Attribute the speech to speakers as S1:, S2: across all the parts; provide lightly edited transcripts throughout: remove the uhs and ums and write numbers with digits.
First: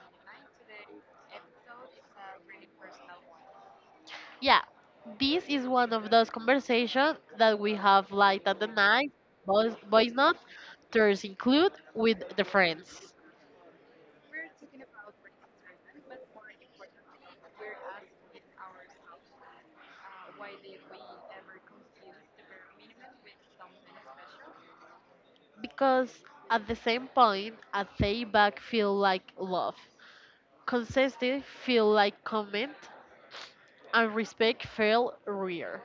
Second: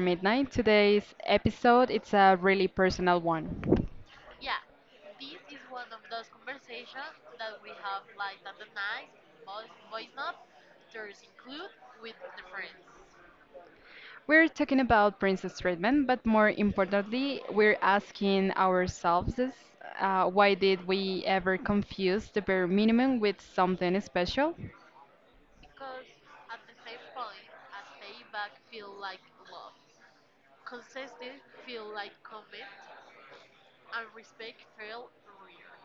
S1: Midnight. Today's episode it's a really personal one.
S2: Yeah, this is one of those conversations that we have like at the night, voice notes, there's include with the friends.
S1: We're talking about princess treatment, but more importantly, we're asking ourselves this, why did we ever confuse the bare minimum with something special?
S2: Because at the same point, a payback feel like love, consistent feel like comment, and respect feel rare.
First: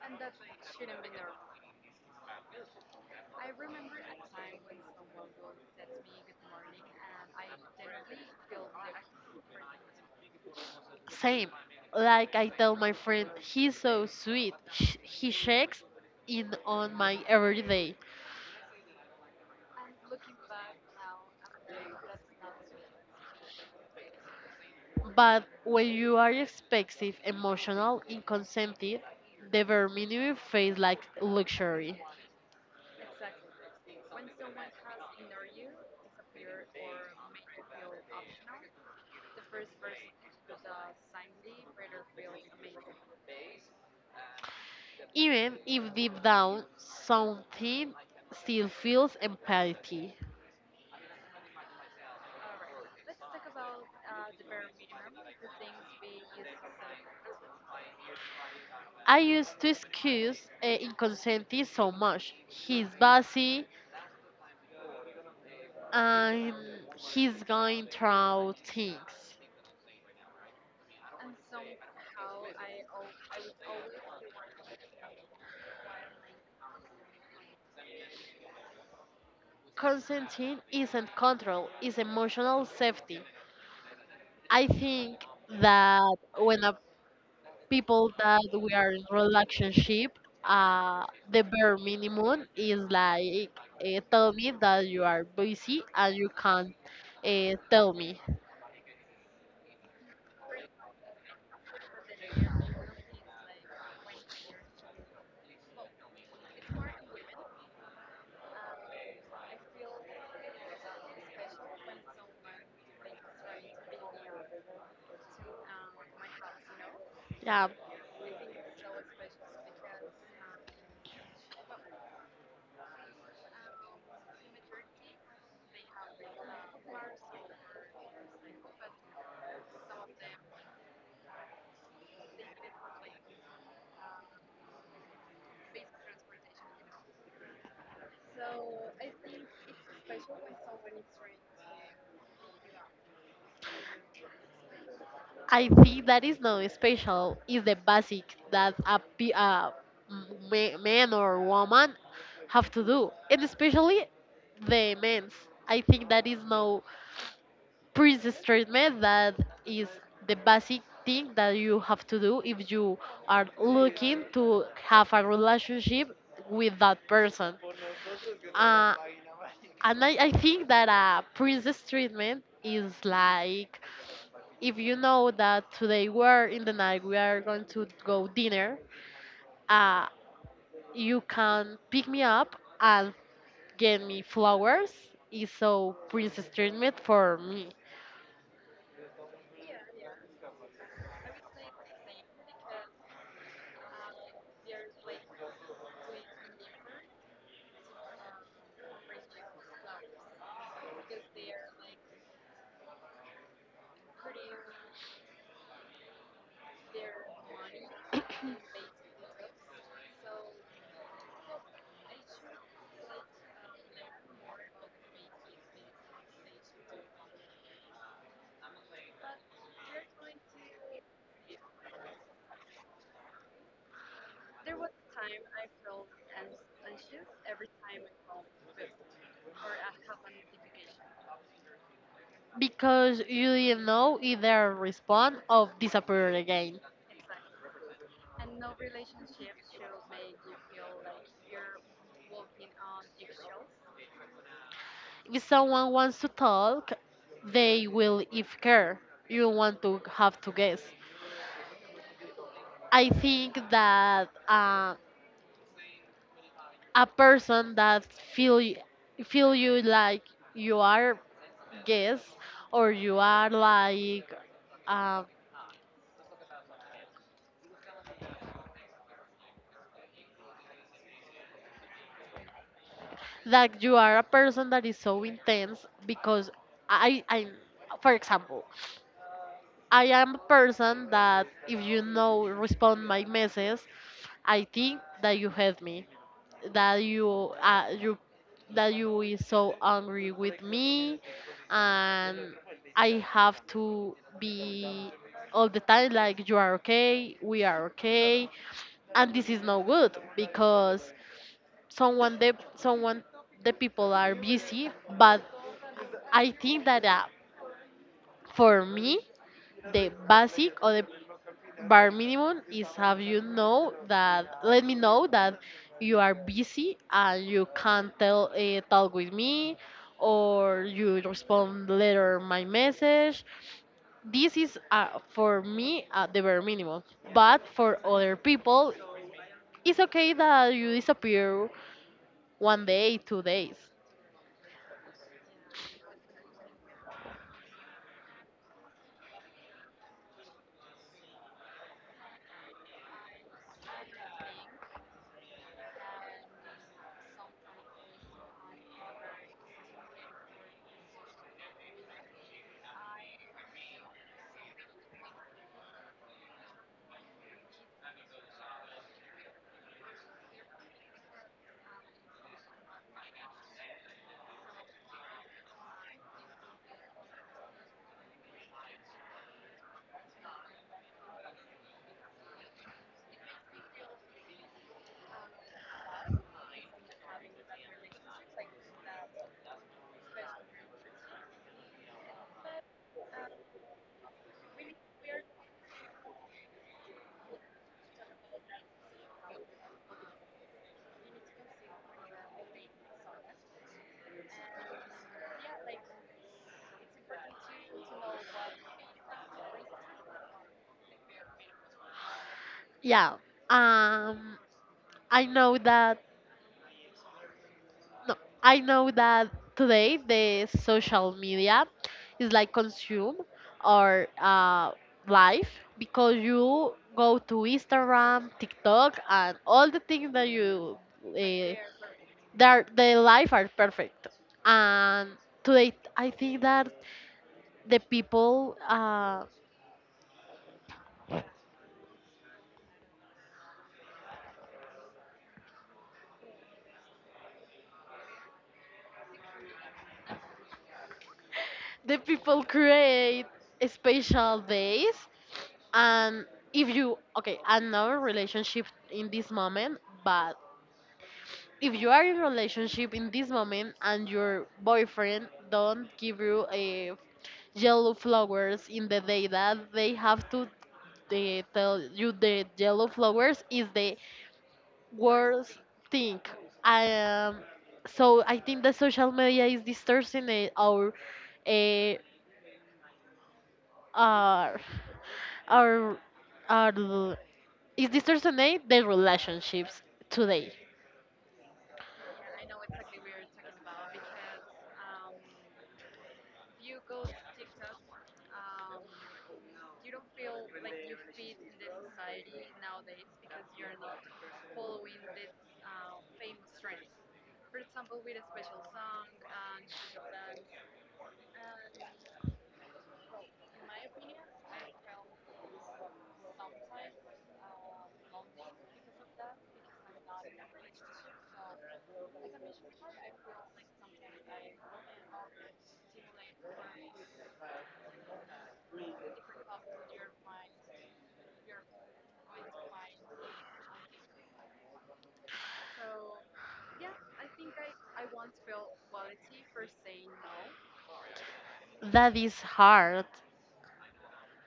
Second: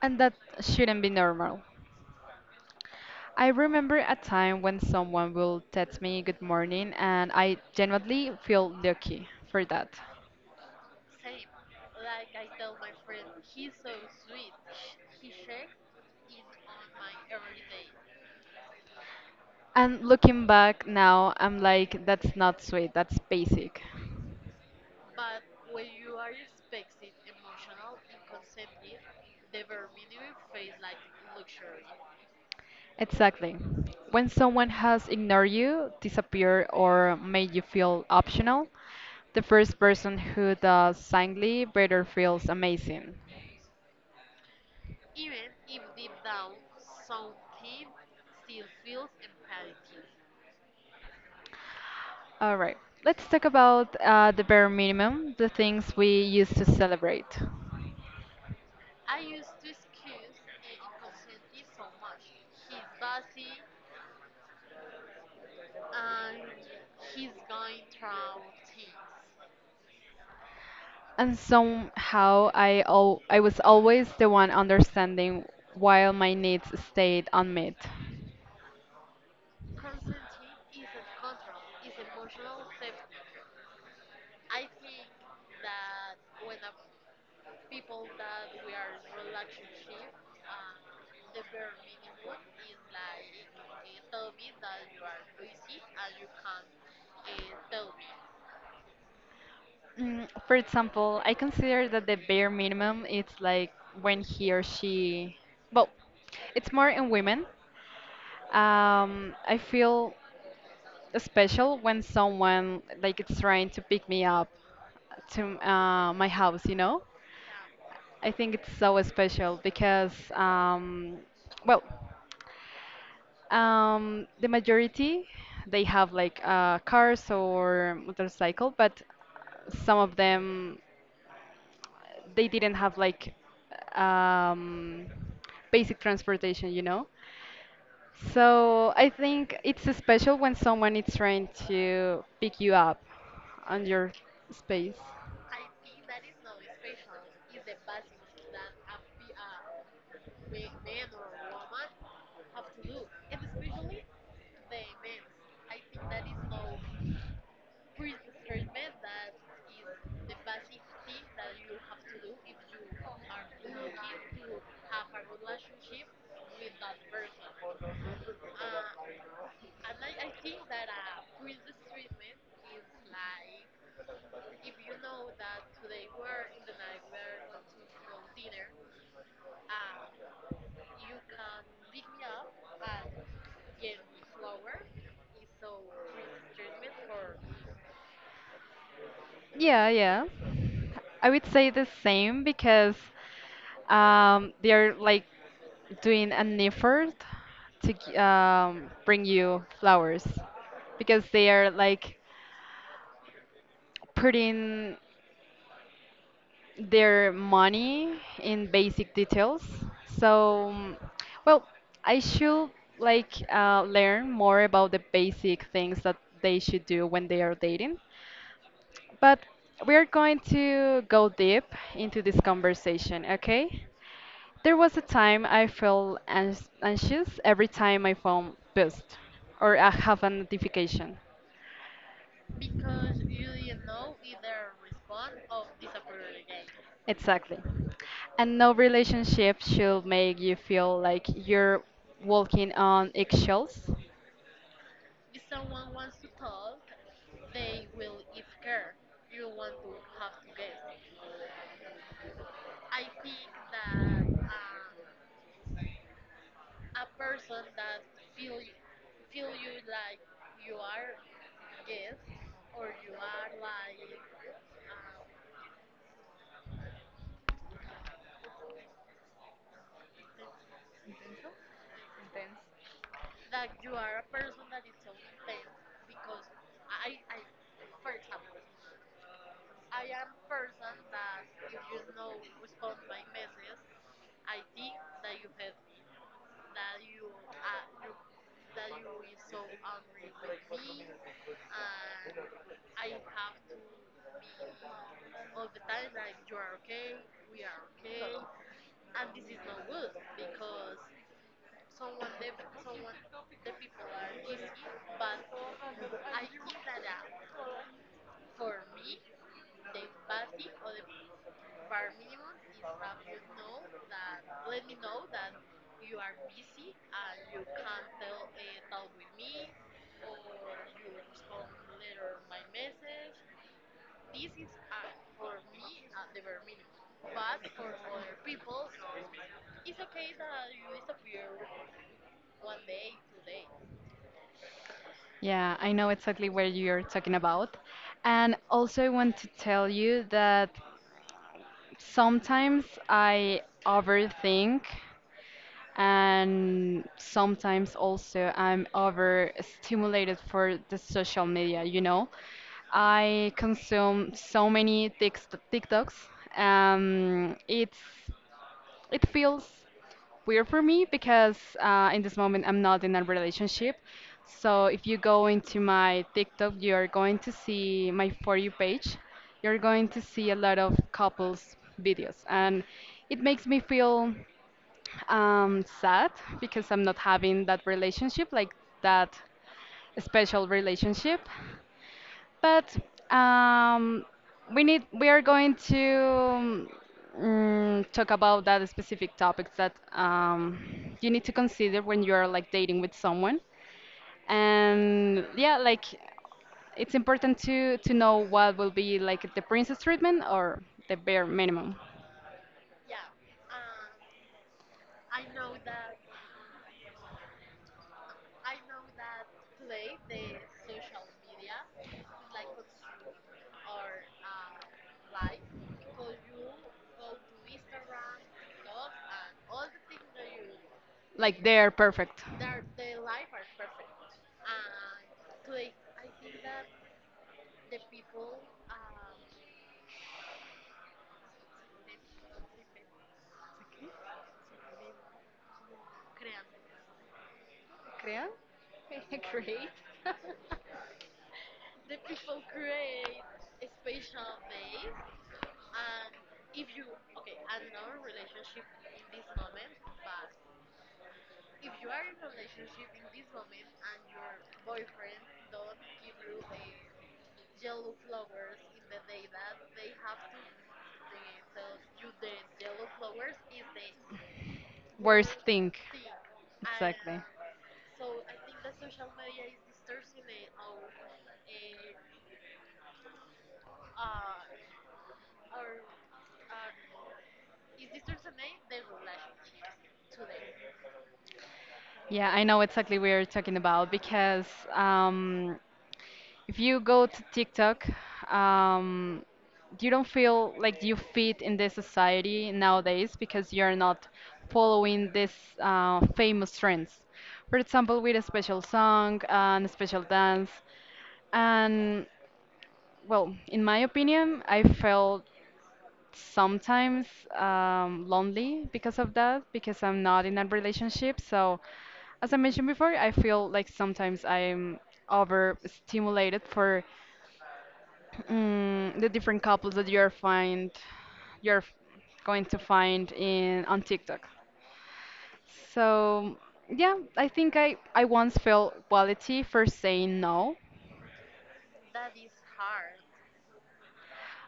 S1: And that shouldn't be normal. I remember a time when someone will text me good morning, and I genuinely feel lucky for that.
S2: Same, like I tell my friend, he's so sweet. He shakes in on my everyday.
S1: And looking back now, I'm like, that's not sweet, that's basic.
S2: But when you are expensive, emotional, inconsensitive, the bare minimum feels like luxury.
S1: Exactly. When someone has ignored you, disappeared, or made you feel optional, the first person who does silently better feels amazing.
S2: Even if deep down something still feels empathy.
S1: All right, let's talk about the bare minimum, the things we used to celebrate.
S2: I used to excuse inconsensitive so much. He's busy and he's going through things.
S1: And somehow I was always the one understanding while my needs stayed unmet.
S2: Consenting isn't control, it's emotional safety. I think that when a people that we are in relationship, uh, the bare minimum is like tell me that you are busy and you can't tell me.
S1: Mm, for example, I consider that the bare minimum it's like when he or she, well, it's more in women. I feel special when someone like it's trying to pick me up to my house, you know?
S2: Yeah,
S1: I think it's so special because, well, the majority they have like cars or motorcycle, but some of them they didn't have like um, basic transportation, you know? So I think it's special when someone is trying to pick you up on your space.
S2: I think that is not special. Is the basic that a man or woman have to do, and especially the men's. I think that is no princess treatment that is the basic thing that you have to do if you are looking to have a relationship with that person. Uh, and I think that a princess treatment is like if you know that today we're in the night, we are going to go dinner, uh, you can pick me up and get me flowers. Is so princess treatment for me.
S1: Yeah, yeah. I would say the same because they're like doing an effort to bring you flowers because they are like putting their money in basic details. So, mm, well, I should like learn more about the basic things that they should do when they are dating. But we are going to go deep into this conversation, okay? There was a time I felt anxious every time my phone buzzed or I have a notification.
S2: Because you didn't know either respond or disappear again.
S1: Exactly. And no relationship should make you feel like you're walking on eggshells.
S2: If someone wants to talk, they will if care. You want to have to guess. I think that a person that feel y- feel you like you are guess or you are like uh, that you are a person that is so intense because I for example I am a person that if you know respond my message, I think that you hate me, that you that you is so angry with me, and I have to be all the time like you are okay, we are okay, and this is no good because someone the people are busy, but I think that for me the basic or the bare minimum is have you know that let me know that you are busy and you can't tell talk with me or you respond later my message. This is for me the bare minimum. But for other people, it's okay that you disappear one day, two days.
S1: Yeah, I know exactly where you're talking about. And also, I want to tell you that sometimes I overthink and sometimes also I'm overstimulated for the social media, you know? I consume so many TikToks. It's it feels weird for me because in this moment I'm not in a relationship. So if you go into my TikTok, you're going to see my For You page. You're going to see a lot of couples videos, and it makes me feel sad because I'm not having that relationship, like that special relationship. But um, we are going to talk about that specific topics that you need to consider when you are like dating with someone. And yeah, like it's important to know what will be like the princess treatment or the bare minimum.
S2: Yeah. Um, I know that No, I know that today the social media is like consume our life because you go to Instagram, TikTok, and all the things that you
S1: Like
S2: uh,
S1: they're perfect.
S2: their the life are perfect. And today, I think that the people uh,
S1: Crean? Great.
S2: the people create special days and if you okay I'm not in a relationship in this moment but if you are in a relationship in this moment and your boyfriend don't give you a yellow flowers in the day that they have to they tell you the yellow flowers is the
S1: Worst
S2: worst
S1: thing.
S2: thing I
S1: Exactly.
S2: so I think the social media is distorting our eh, our our our is distorting the relationships today.
S1: Yeah, I know exactly what you're talking about because um, if you go to TikTok, um, you don't feel like you fit in this society nowadays because you're not following these famous trends. For example, with a special song and a special dance. And, well, in my opinion, I felt sometimes lonely because of that, because I'm not in a relationship. So, as I mentioned before, I feel like sometimes I'm overstimulated for mm, the different couples that you're find you're f- going to find in on TikTok. So yeah, I think I once felt quality for saying no.
S2: That is hard.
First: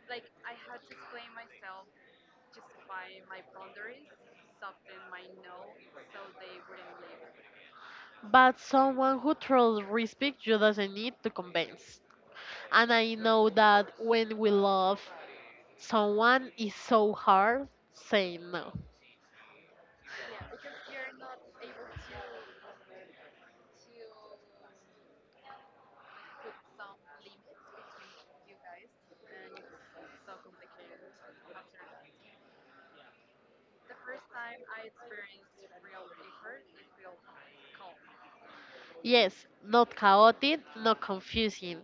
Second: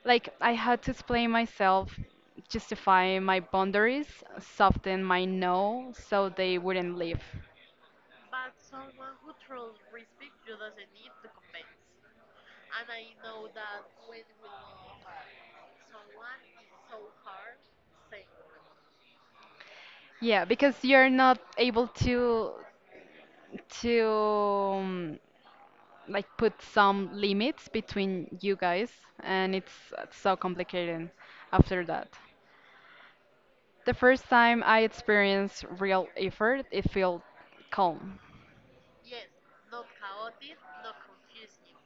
S1: Like I had to explain myself, justify my boundaries, soften my no so they wouldn't leave.
S2: But someone who truly respects you doesn't need to convince. And I know that when we love someone, it's so hard saying no.
S1: Yeah, because you're not able to like put some limits between you guys and it's so complicated after that. The first time I experienced real effort, it felt calm.
S2: Yes, not chaotic, not confusing.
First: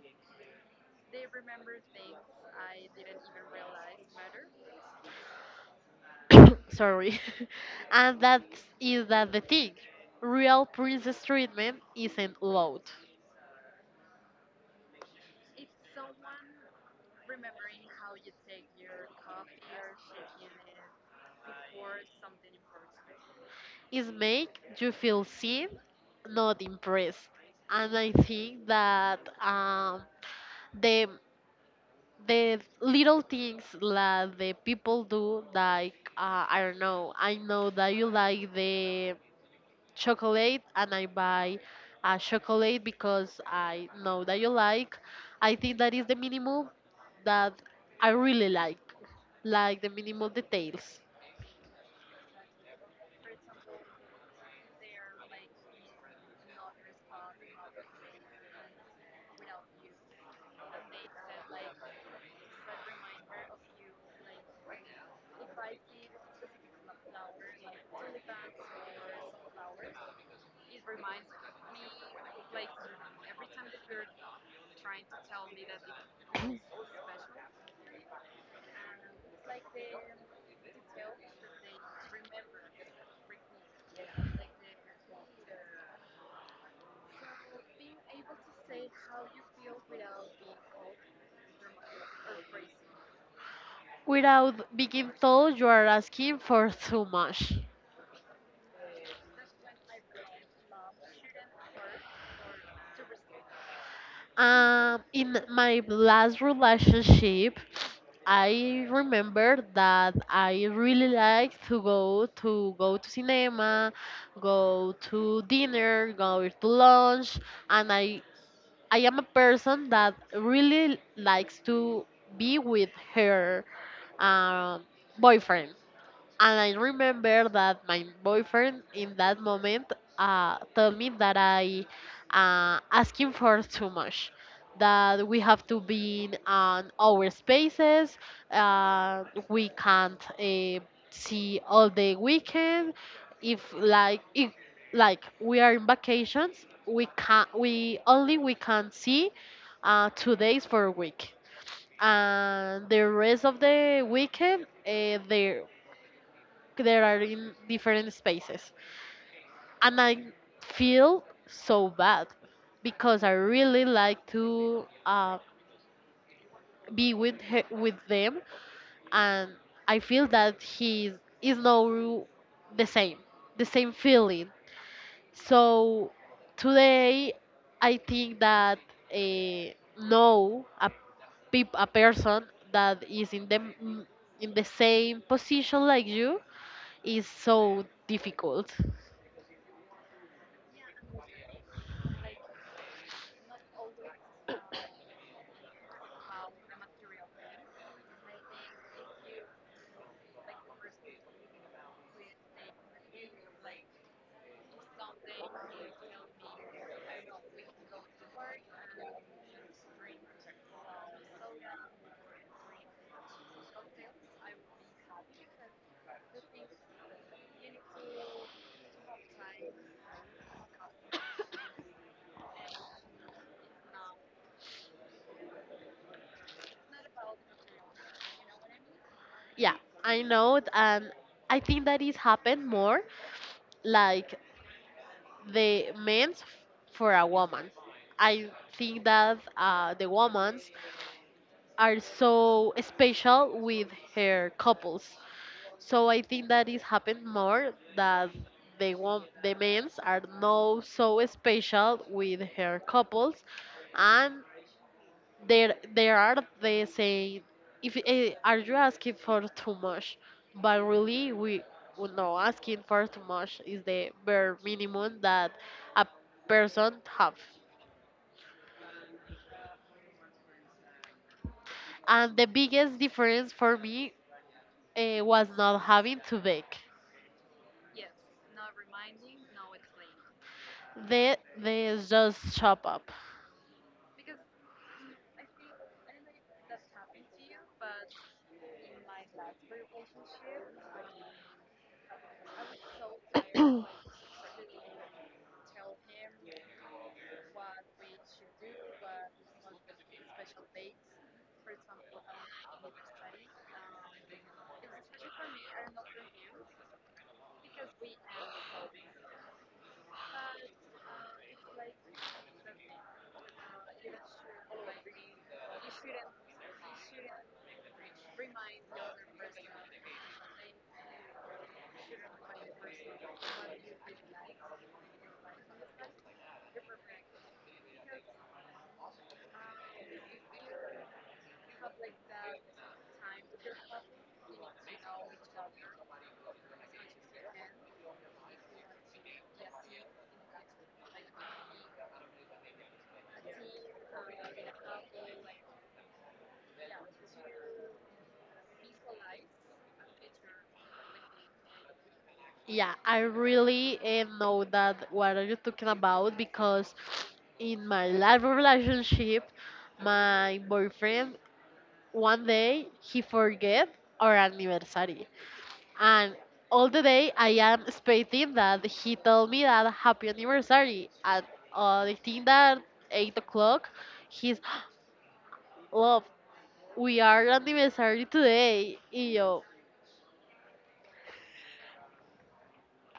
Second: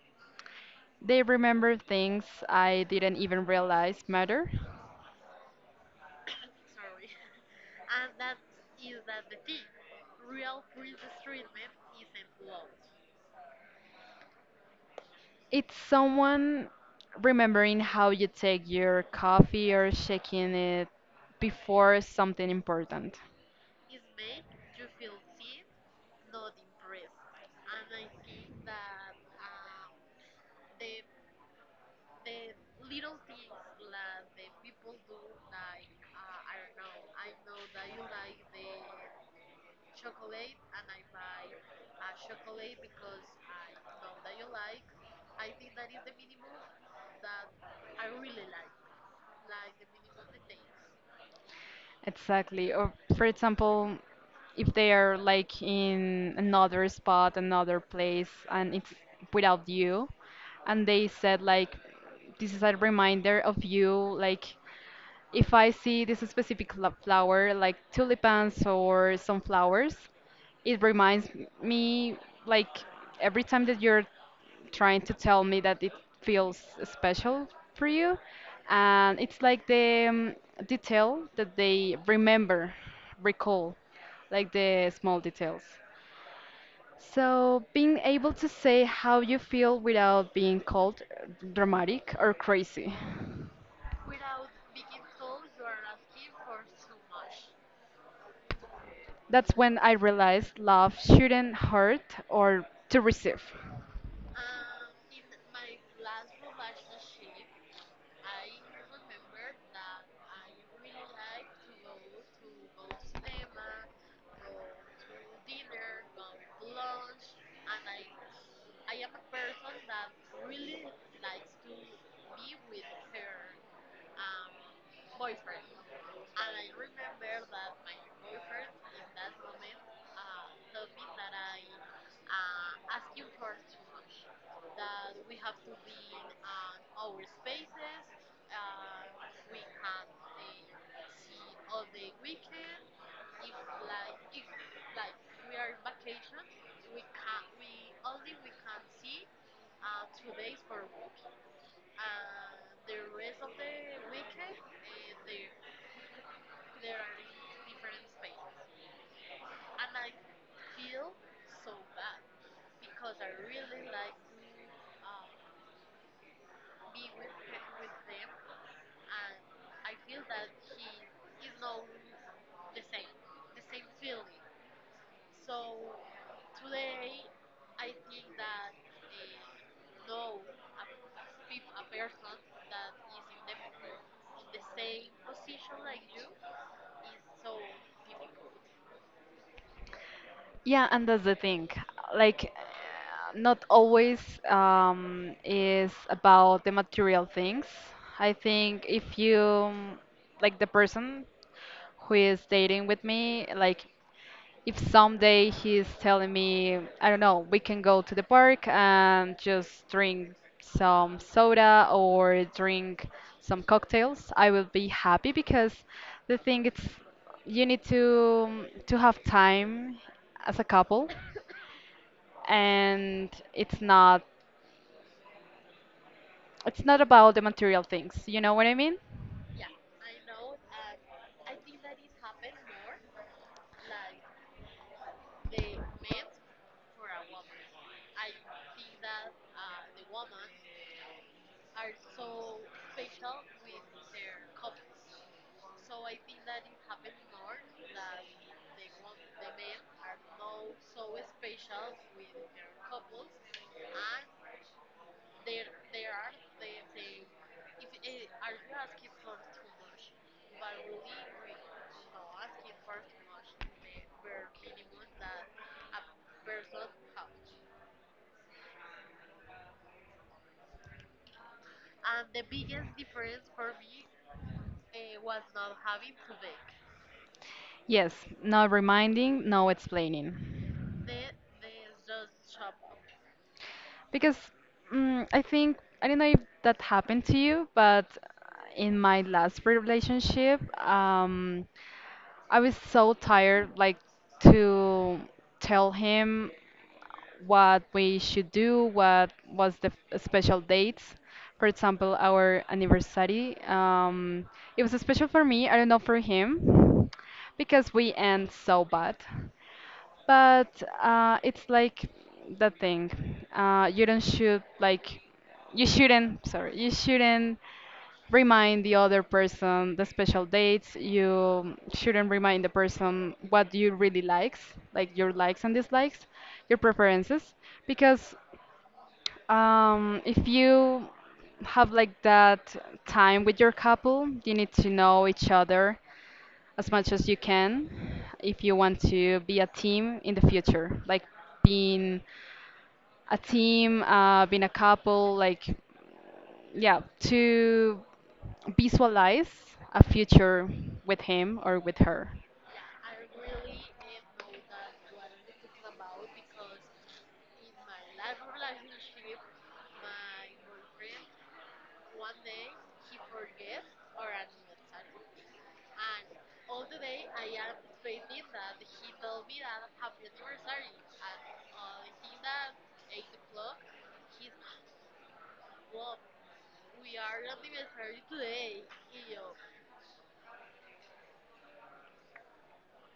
S1: They remember things I didn't even realize matter.
S2: Sorry. And that is that the thing. Real princess treatment isn't loud.
S1: It's someone remembering how you take your coffee or shaking it before something important.
S2: It make you feel seen, not impressed. And I think that the the little things that the people do like I don't know I know that you like the chocolate and I buy chocolate because I know that you like I think that is the minimum that I really like the minimal details
S1: Exactly. Or for example, if they are like in another spot, another place, and it's without you, and they said like, this is a reminder of you. Like, if I see this specific flower, like tulipans or sunflowers, it reminds me like every time that you're trying to tell me that it feels special for you. And it's like the detail that they remember, recall, like the small details. So, being able to say how you feel without being called dramatic or crazy.
S2: without being told you are asking for too much.
S1: That's when I realized love shouldn't hurt or to receive.
S2: In my last relationship, I remember that I really like to go to cinema, go to dinner, go to lunch, and I am a person that really likes to be with her um, boyfriend. And I remember that my boyfriend in that moment told me that I asking for too much, that we have to be in on our spaces, we can't see all the weekend. If like we are in vacations, we can we only we can see two days for a week and the rest of the weekend there are in different spaces. And I feel so bad because I really like to be with them, and I feel that he is no the same, the same feeling. So today, I think that uh, no a person that is in the same position like you is so difficult.
S1: Yeah, and that's the thing. Like, not always is about the material things. I think if you, like, the person who is dating with me, like, if someday he's telling me, I don't know, we can go to the park and just drink some soda or drink some cocktails, I will be happy because the thing is, you need to have time as a couple and it's not about the material things, you know what I mean?
S2: Yeah, I know, it, and I think that it's happened more like the men's for a woman. I think that the women's are so special with her couples. So I think that it's happened more that the men's are no so special with her couples, and there are they say if are you asking for too much but really we know asking for too much is the bare minimum that a person have and the biggest difference for me was not having to bake.
S1: Yes, no reminding, no explaining.
S2: They just chop up.
S1: Because mm I think, I don't know if that happened to you, but in my last relationship, I was so tired, like, to tell him what we should do, what was the special dates. For example, our anniversary. It was special for me. I don't know for him because we end so bad. But it's like the thing. Uh, you don't should like you shouldn't. Sorry, you shouldn't remind the other person the special dates. You shouldn't remind the person what you really likes, like your likes and dislikes, your preferences, because if you have like that time with your couple, you need to know each other as much as you can if you want to be a team in the future, like being a team, being a couple, like yeah, to visualize a future with him or with her.
S2: Yeah I really know that what are you talking about because in my last relationship my boyfriend one day he forget our anniversary and all the day I am expecting that he told me that happy anniversary and I think that 8 o'clock he's love we are anniversary today y yo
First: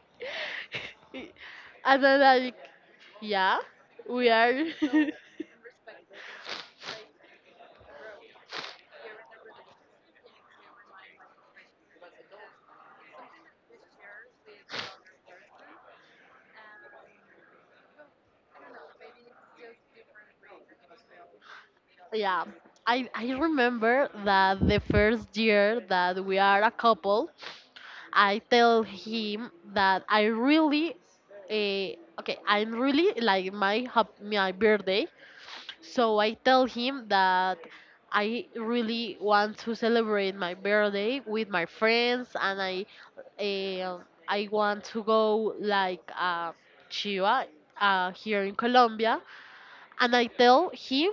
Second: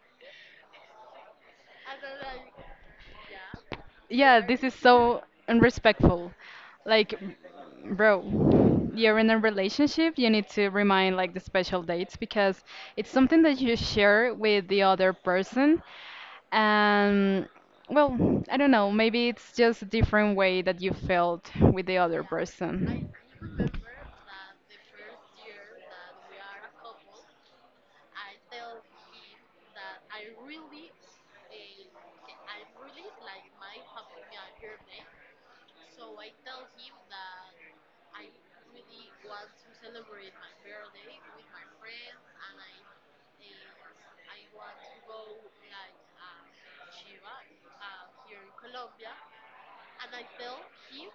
S2: and then like yeah we
S1: Yeah,
S2: are.
S1: this is so unrespectful. Like, bro, you're in a relationship, you need to remind like the special dates because it's something that you share with the other person. And well, I don't know, maybe it's just a different way that you felt with the other
S2: Yeah, I,
S1: person.
S2: I remember that the first year that we are a couple I tell him that I really, okay, I'm really like my birthday. So I tell him that I really want to celebrate my birthday with my friends, and uh, I want to go like Chiva here in Colombia, and I tell him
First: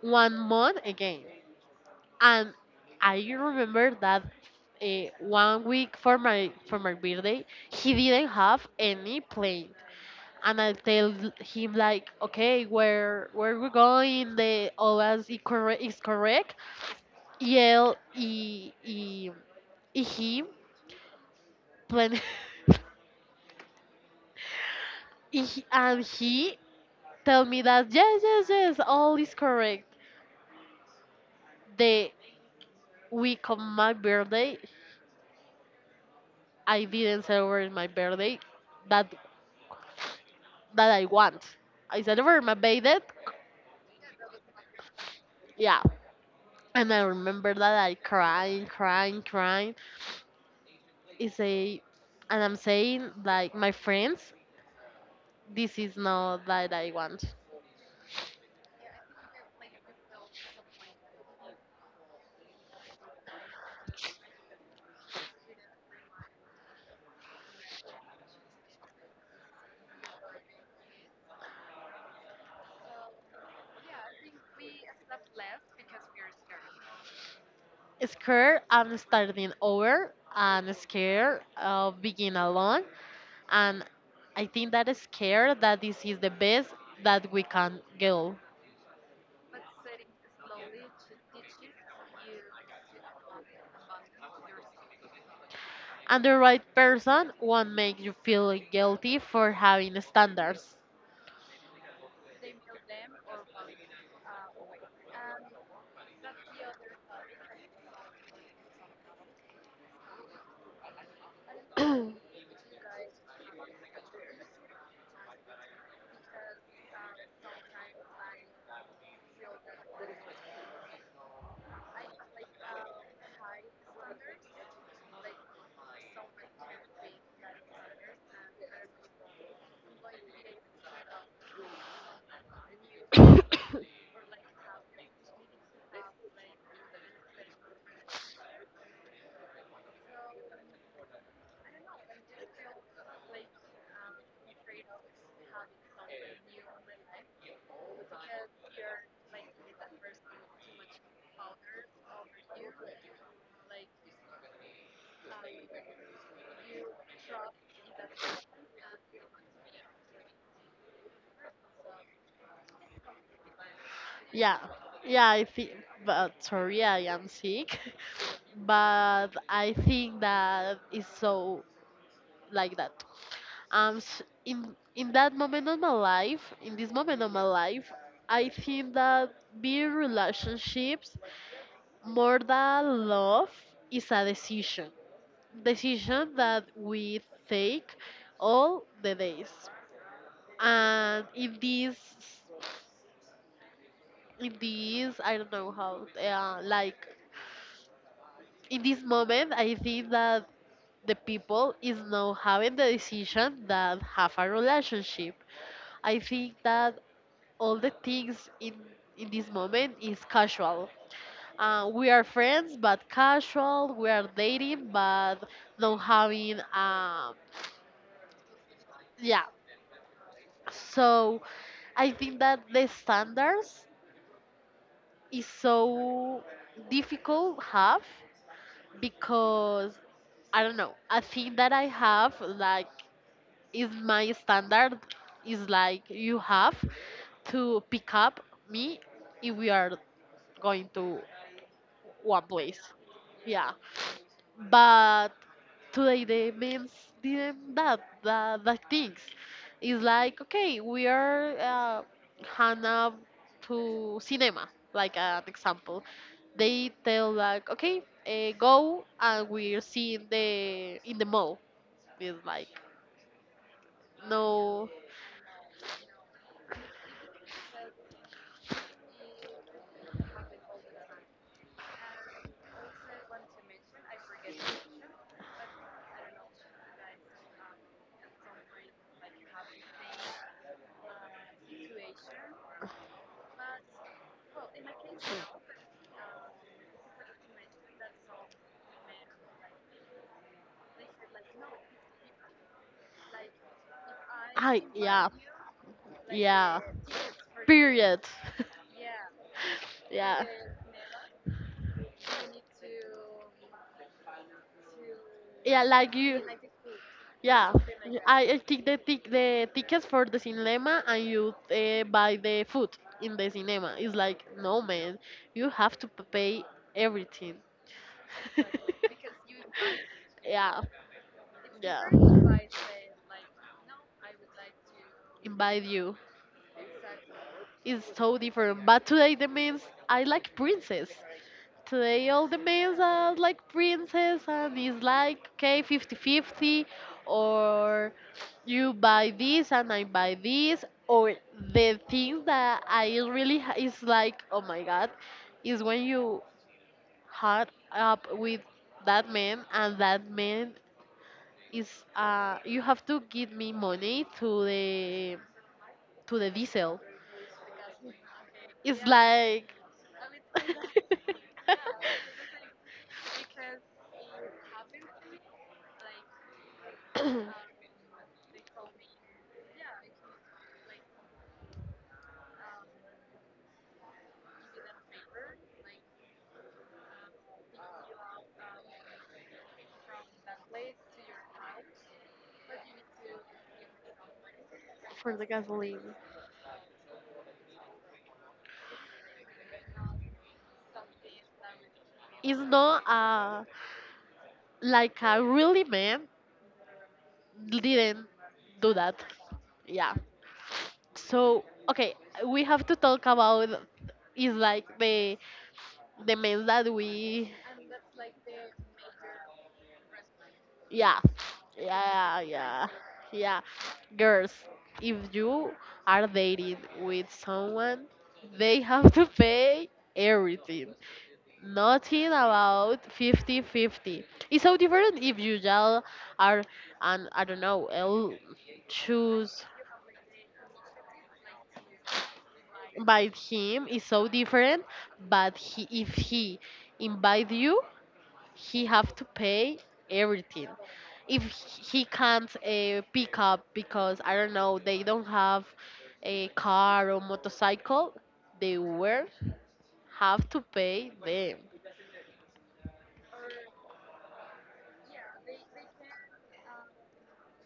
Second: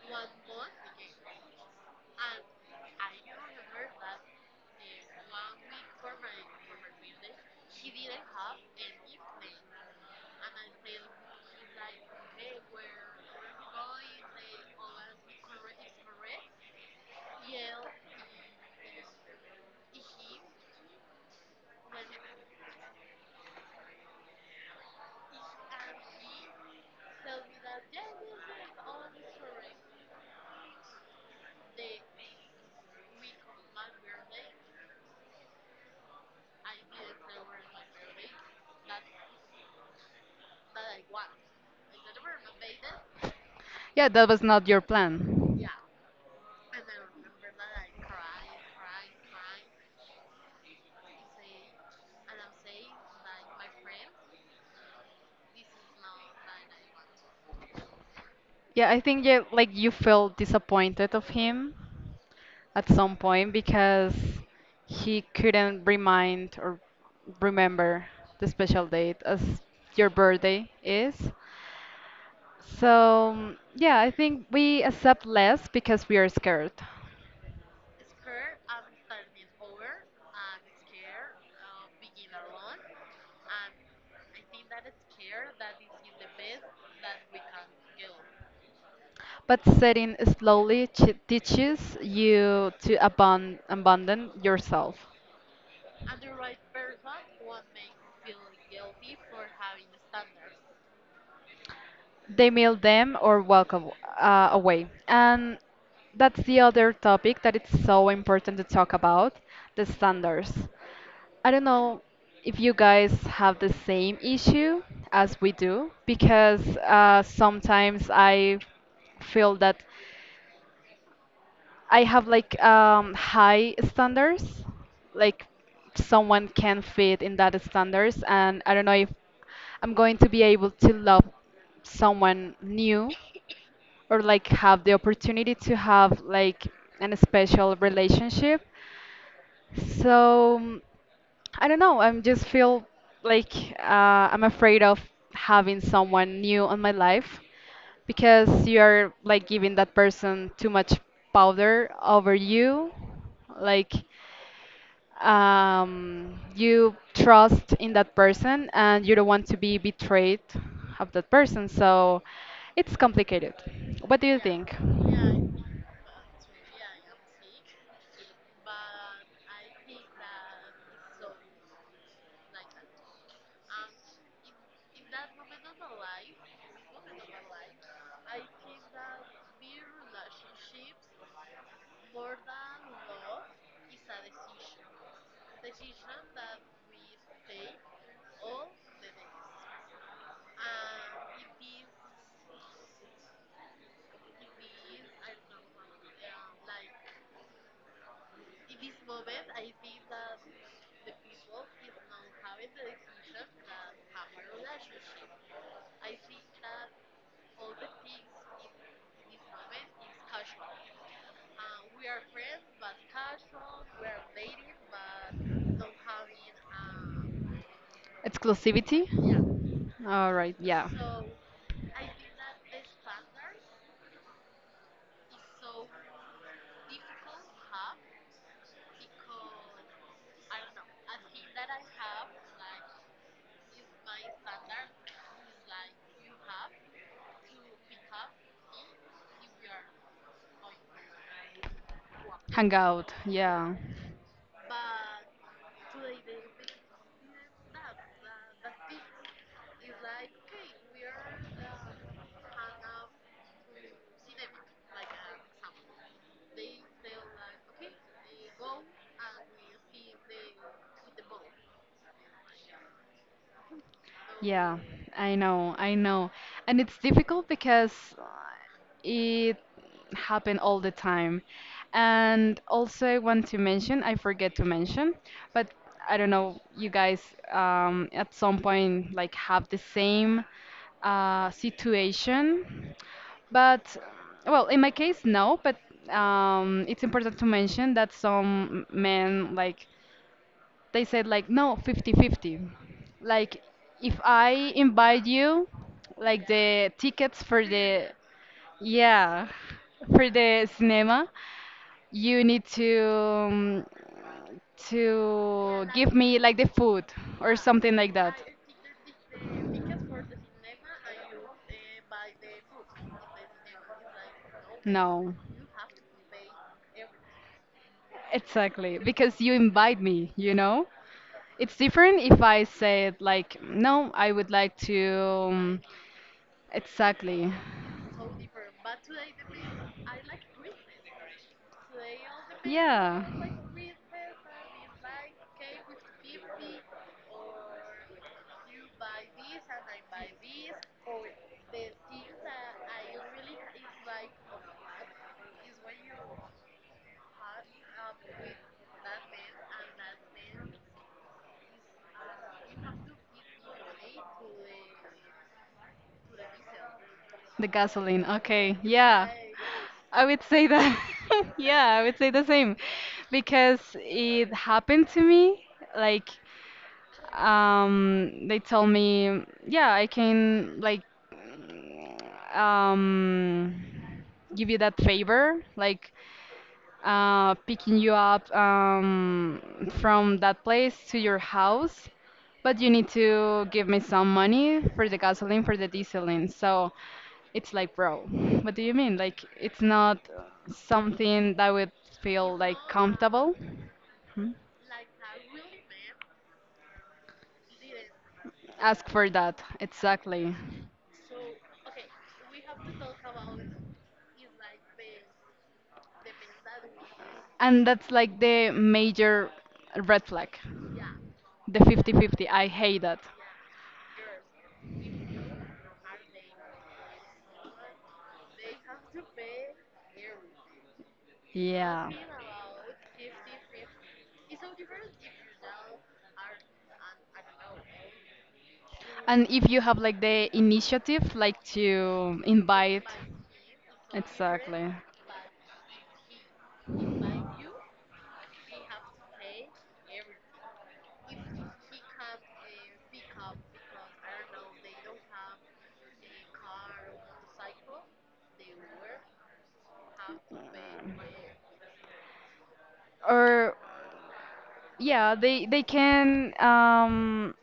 S2: one month again. And I remember that one week for my birthday, he didn't have any plane. And I tell him like, okay, where we going? The OAS is correct. Is correct. Yell, e, e, e him plan. He, and he tell me that yes, yes, yes, all is correct. The week of my birthday, I didn't celebrate my birthday that that I want. Is that ever.
S1: Yeah, that was not your plan.
S2: Yeah. And I remember that I crying, crying, crying. It's a, and I'm saying like my friends, this is not that I want.
S1: Yeah, I think you like you felt disappointed of him at some point because he couldn't remind or remember the special date as your birthday is. So, yeah, I think we accept less because we are scared.
S2: Scared, I'm starting over. I'm scared of being alone, and I think that is scared that this is the best that we can go.
S1: But setting slowly ch teaches you to abun abandon yourself.
S2: And the right person won't make you feel guilty for having standards.
S1: They mail them or walk away. And that's the other topic that it's so important to talk about, the standards. I don't know if you guys have the same issue as we do, because sometimes I feel that I have like high standards, like someone can fit in that standards, and I don't know if I'm going to be able to love someone new or like have the opportunity to have like an special relationship. So mm, I don't know. I'm just feel like uh, I'm afraid of having someone new on my life because you're like giving that person too much powder over you. Like you trust in that person and you don't want to be betrayed of that person. So it's complicated. What do you
S2: Yeah,
S1: think?
S2: yeah, I think, but sorry, I am sick, but I think that it's so like that. In that moment of my life, in this moment of my life, I think that being relationships more than love is a decision, decision that we take all the days, and in this, I don't know how, like in this moment I think that the people is now having the decision that have a relationship I think that all the things in this moment is casual we are friends but casual we are dating but not having
S1: Exclusivity?
S2: yeah
S1: All right, yeah.
S2: so I think that the standards is so difficult have because I don't know. I think that I have like is my standard is like you have to pick up me if we are going to one place.
S1: Hangout,
S2: Yeah
S1: yeah.
S2: but today the memes didn't that the things it's like okay we are hannah to cinema like an example they tell like okay go and we're seeing the in the mall it's like
S1: Yeah,
S2: no.
S1: I know, I know. And it's difficult because uh, it happen all the time. And also I want to mention, I forget to mention, but I don't know, you guys at some point like have the same situation. But well, in my case, no, but it's important to mention that some men like they said like no 50-50, like if I
S2: I yeah,
S1: invite you like
S2: yeah.
S1: the tickets for the,
S2: Period.
S1: yeah, for
S2: Yeah,
S1: the cinema, you need to
S2: yeah. Like
S1: give
S2: you.
S1: me like the food or
S2: Yeah,
S1: something like
S2: y-
S1: that.
S2: I I take the tickets for the cinema and you buy the food in the cinema. It's like no man,
S1: No,
S2: you have to pay everything.
S1: exactly, because you invite me, you know.
S2: Yeah,
S1: It's
S2: yeah.
S1: different if I say it like, no, I would like to.
S2: Invite
S1: Um,
S2: you.
S1: exactly.
S2: It's so different. But today the means I like princess. Today all the males
S1: Yeah.
S2: are like princess and it's like okay 50-50, or you buy this and I buy this or the thing that I really is like oh my god is when you hard up with that man and that man is you have to give me money to the diesel
S1: The gasoline. Okay.
S2: it's
S1: Yeah.
S2: like
S1: I would say that. Yeah, I would say the same because it happened to me. Like, they told me, yeah, I can like, um, give you that favor. Like, picking you up from that place to your house, but you need to give me some money for the
S2: for the
S1: gasoline, for the
S2: gasoline.
S1: dieseling. So it's like, bro, what do you mean? Like, it's not something that would feel
S2: It's
S1: like
S2: not
S1: comfortable. Hmm?
S2: like a really man didn't do
S1: Ask
S2: that.
S1: for that,
S2: Yeah.
S1: exactly.
S2: So okay, we have to talk about is like the men that we
S1: And that's like the major red flag.
S2: yeah
S1: The
S2: yeah
S1: 50-50, I
S2: yeah
S1: hate that.
S2: yeah girls. If you are dating with someone, they have to pay everything.
S1: Yeah.
S2: Nothing about 50-50. It's so different if you yell are, and I don't know, I'll
S1: And
S2: choose
S1: if you have like the initiative, like to invite,
S2: invite him. It's so different,
S1: exactly.
S2: but if he invite you, he have to pay everything. If he can't pick up because I don't know, they don't have a car or motorcycle, they will have to pay them.
S1: Or, yeah, they can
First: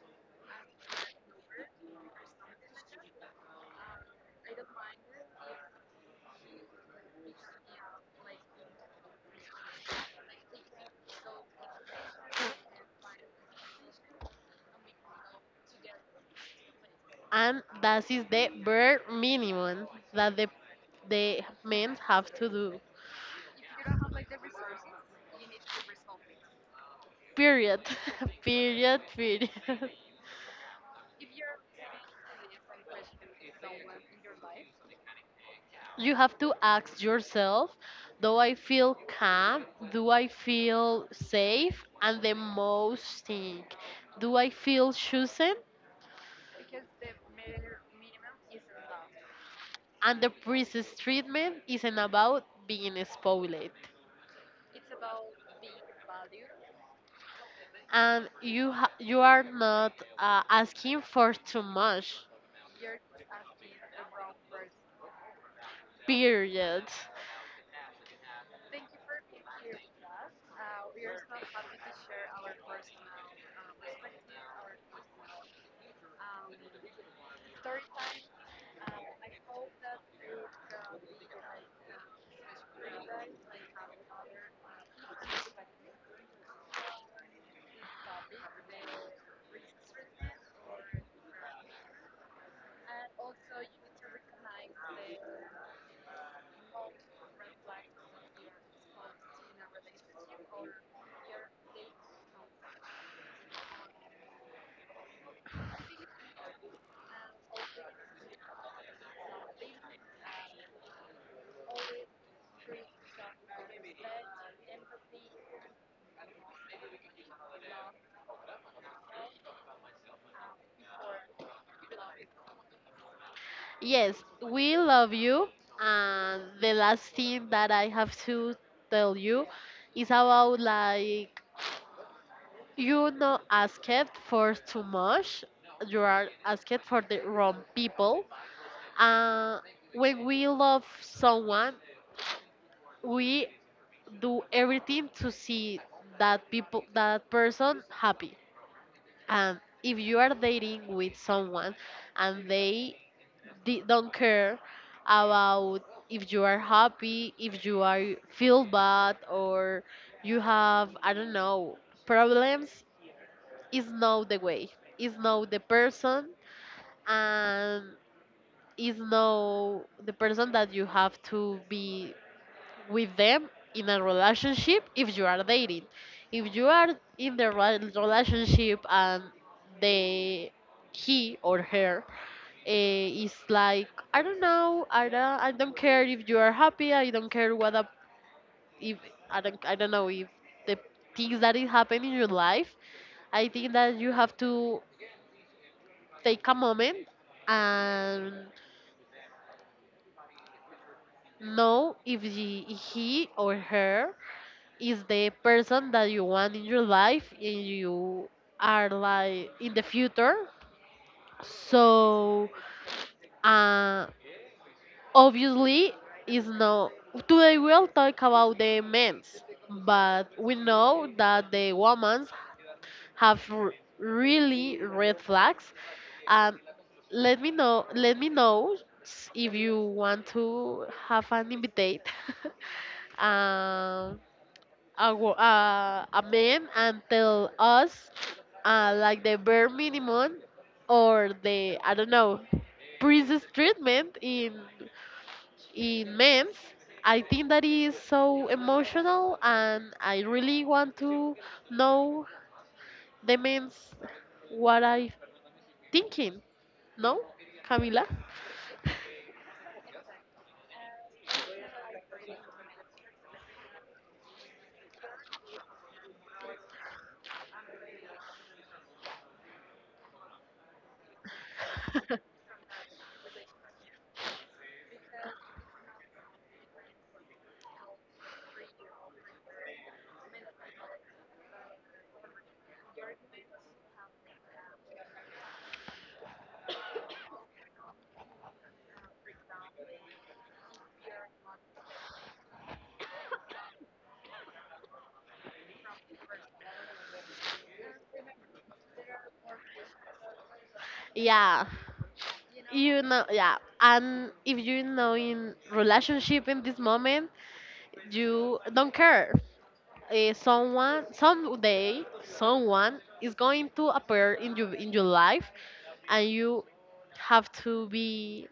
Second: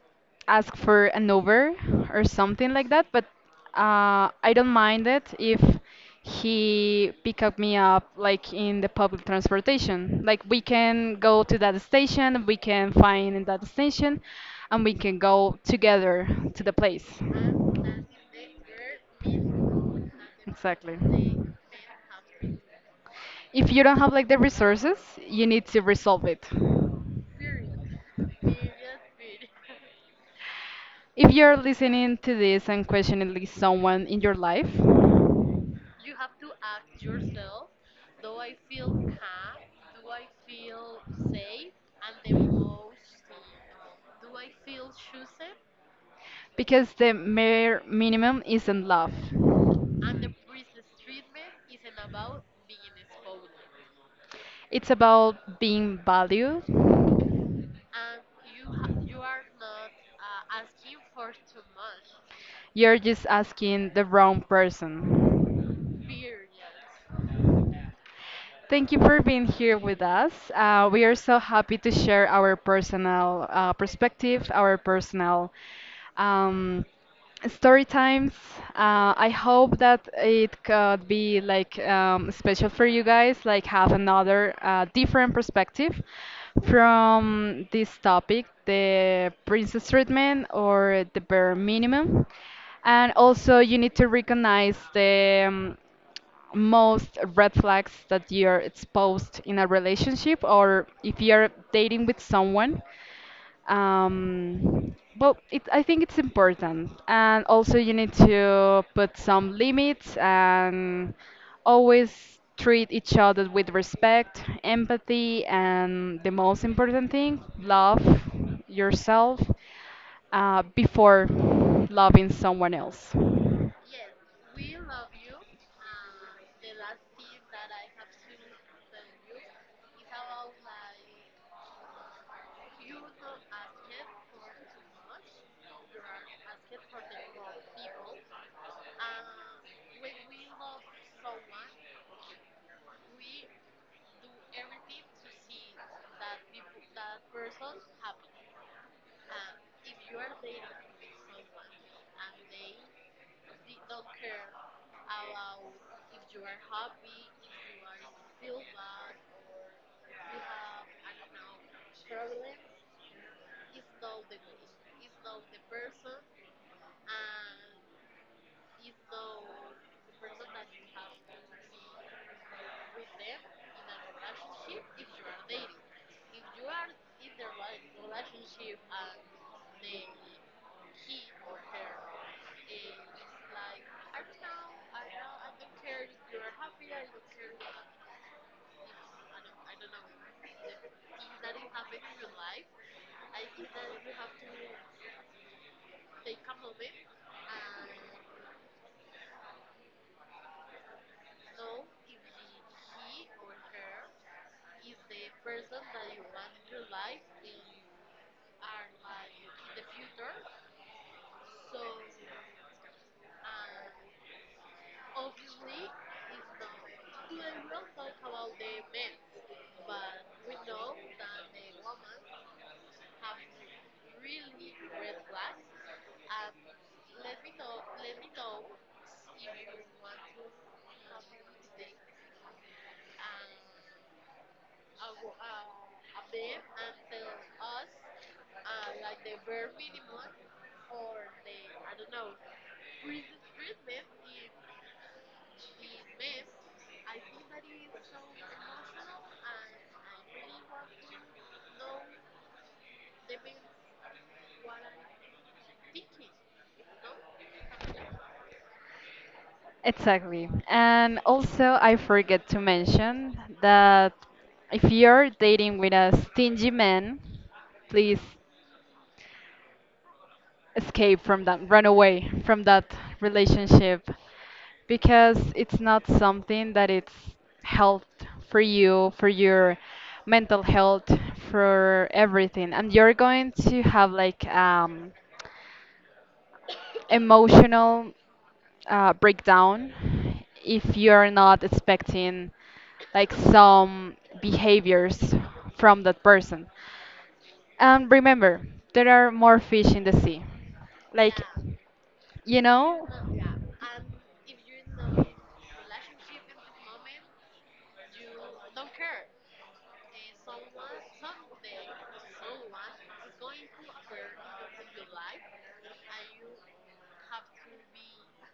S1: ask for an over or something like that, but I don't mind it if he pick up me up like in the public transportation. Like we can go to that station, we can find in that station, and we can go together to the place.
S2: And that is the bare minimum that the
S1: Exactly.
S2: the men have to do.
S1: If you don't have like the resources, you need to resolve it.
S2: Period. Period. Period.
S1: If you're listening to this and questioning someone in your life,
S2: You have to ask yourself, do I feel calm, do I feel safe, and the most thing, do I feel chosen?
S1: because the mere minimum isn't love.
S2: And the priest's treatment isn't about being spoiled,
S1: It's about being valued.
S2: and you are not asking for too much.
S1: You're just asking the wrong person.
S2: Period.
S1: Thank you for being here with us. We are so happy to share our personal perspective, our personal um, story times. I hope that it could be like special for you guys, like have another different perspective from this topic, the princess treatment or the bare minimum. And also, you need to recognize the most red flags that you're exposed in a relationship or if you're dating with someone. um I think it's important, and also you need to put some limits and always treat each other with respect, empathy, and the most important thing, love yourself before loving someone else.
S2: Yes, we love you. And the last thing that I have to tell you is about like you not asking for too much. You are asking for the wrong people. Uh, when we love someone, we do everything to see that people that person happy. And if you are dating with someone and they don't care about if you are happy, if you are feel bad, or you have, I don't know, problems. Is not the way. Is not the person, and is not the person that you have to be with them in a relationship if you are dating. If you are in the relationship, and they, he or her, it's like, I don't know. I don't care if you are happy. I don't care what up. If I don't. I don't know if the things that is happening in your life. I think that you have to take a moment and know if he or her is the person that you want in your life and you are like in the future. So uh, obviously is no. Today we'll talk about the men's, but we know that the women's have really red flags. And let me know, if you want to have an invite, um, a man, and tell us like the bare minimum or the, I don't know, princess treatment in memes. I think that is so emotional, and I really want to know the memes, what I thinking. No, Camila.
S1: Exactly. And also, I forget to mention that if you're dating with a stingy man, please escape from that, run away from that relationship, because it's not something that it's health for you, for your mental health, for everything. And you're going to have like emotional breakdown if you're not expecting like some behaviors from that person. And remember, there are more fish in the sea. Like,
S2: Yeah,
S1: you
S2: you
S1: know,
S2: know, yeah. And if you know in relationship in this moment, you don't care. Someone someday someone is going to appear in your life, and you have to be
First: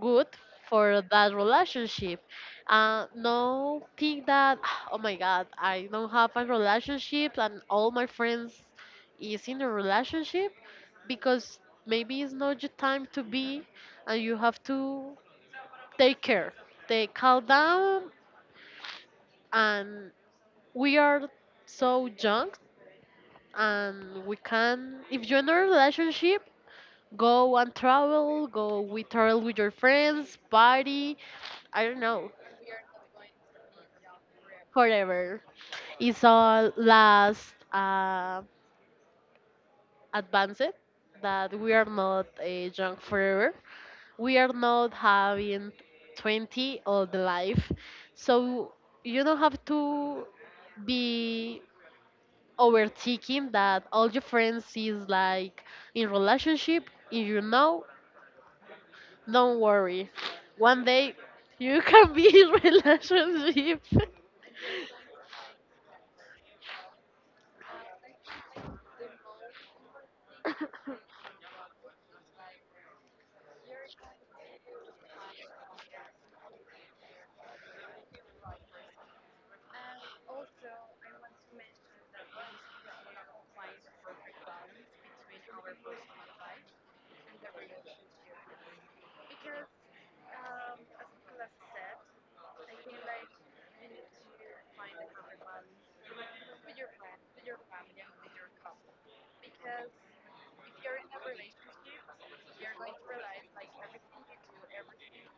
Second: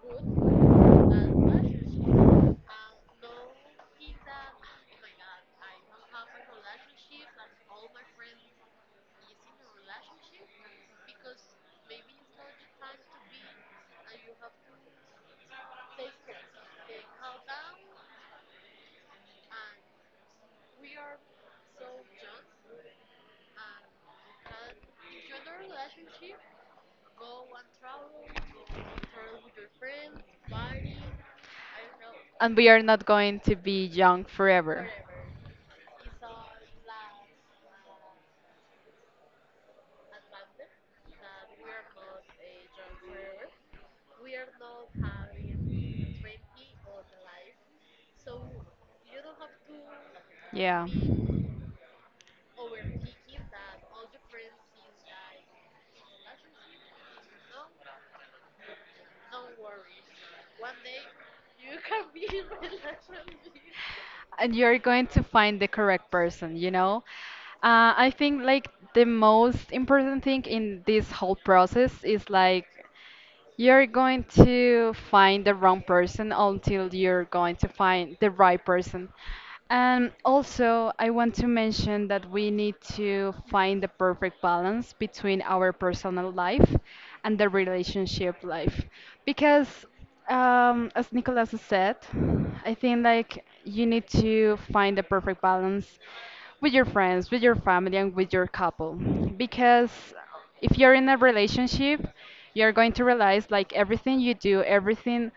S2: good for that relationship. No think that oh my god, I don't have a relationship and all my friends is in a relationship, because maybe it's not your time to be, and you have to take care. Take calm down, and we are so young, and we can, if you're in a relationship, go and travel, go we travel with your friends, party, I don't know.
S1: and we are not going to be young forever.
S2: However, it's all last advanced that we are not young forever. We are not having 20 all the life. So you don't have to
S1: Yeah.
S2: be overthinking that all your friends is like in relationship. If you know, don't worry. One day you can be in relationship.
S1: And you're going to find the correct person, you know? I think like the most important thing in this whole process is like you're going to find the wrong person until you're going to find the right person. And also, I want to mention that we need to find the perfect balance between our personal life and the relationship life. Because, as Nicolas said, I think like you need to find the perfect balance with your friends, with your family, and with your couple. Because if you're in a relationship, you're going to realize like everything you do, everything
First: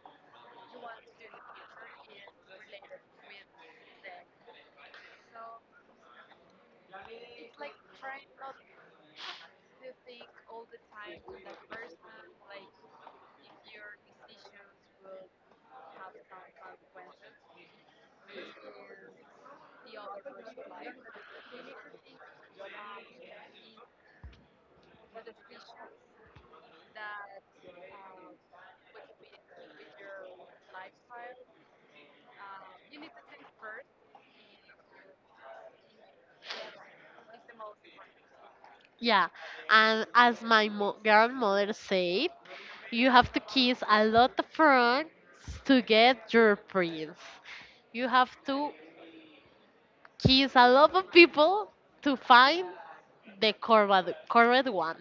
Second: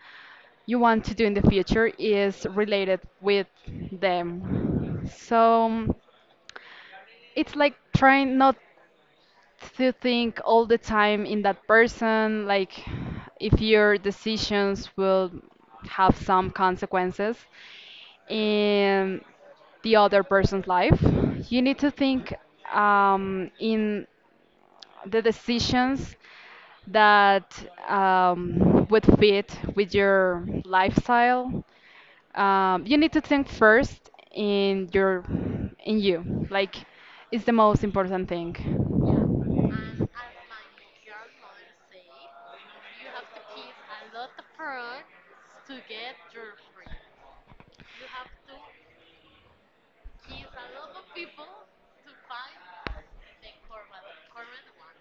S1: you want to do in the future is related with them. So it's like trying not to think all the time in that person, like if your decisions will have some consequences in the other person's life. You need to think in the decisions that would fit with your lifestyle. You need to think first in your, in you, like it's the most important thing.
S2: Yeah, and as my grandmother said, you have to kiss a lot of frogs to get your prince. You have to kiss a lot of people to find the correct one.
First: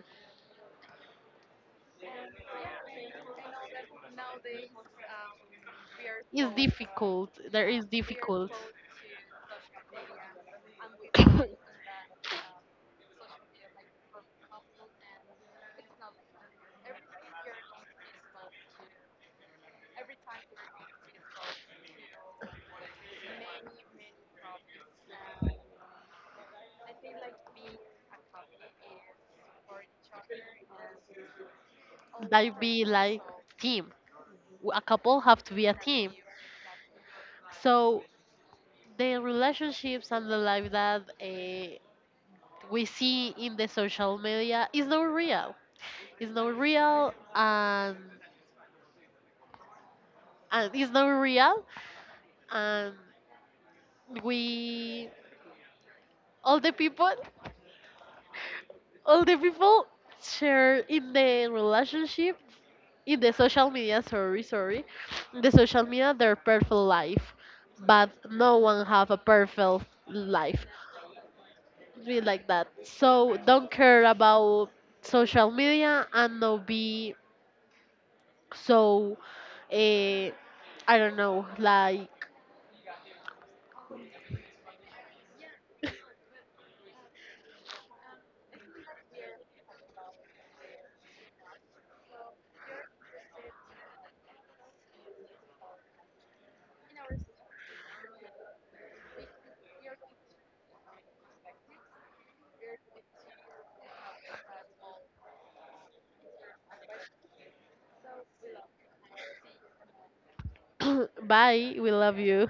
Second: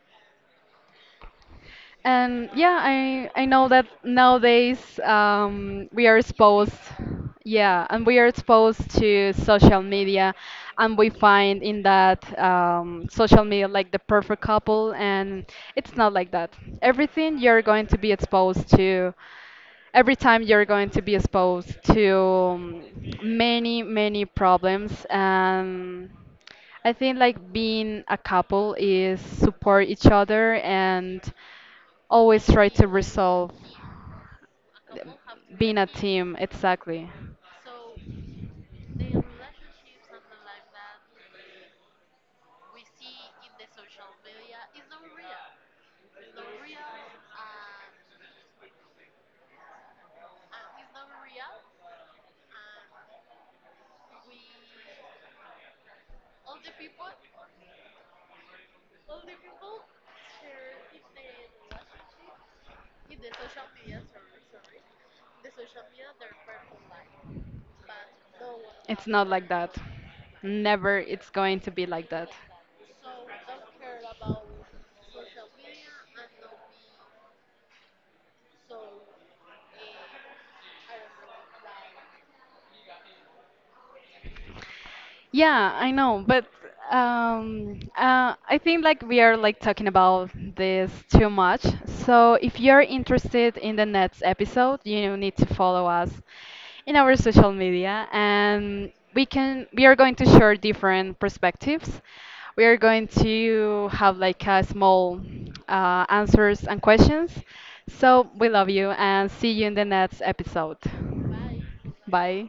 S1: And yeah, I know that nowadays we are
S2: It's
S1: exposed,
S2: difficult. There
S1: yeah,
S2: is
S1: and we are
S2: difficult.
S1: exposed to social media, and we find in that social media like the perfect couple, and it's not like that. Everything you're going to be exposed to, every time you're going to be exposed to many many problems. And I think like being a couple is support each other and always
S2: That
S1: try
S2: be
S1: to
S2: like
S1: resolve,
S2: team. A couple have to be a
S1: being a
S2: team.
S1: team, exactly.
S2: So the relationships and the life that we see in the social media is not real. It's not real, and it's not real, and we, all the people, all the people share in the relationship in the social media. Sorry, in the social media their perfect life, but no one
S1: It's
S2: have a
S1: not like that.
S2: perfect life.
S1: Never it's going to be like
S2: Be
S1: that.
S2: like that. So don't care about social media and not be. So, I don't know, like,
S1: Yeah, I know, but I think like we are like talking about this too much. So if you're interested in the next episode, you need to follow us in our social media, and we are going to share different perspectives. We are going to have like a small answers and questions. So we love you and see you in the next episode.
S2: bye, we love
S1: Bye.
S2: you.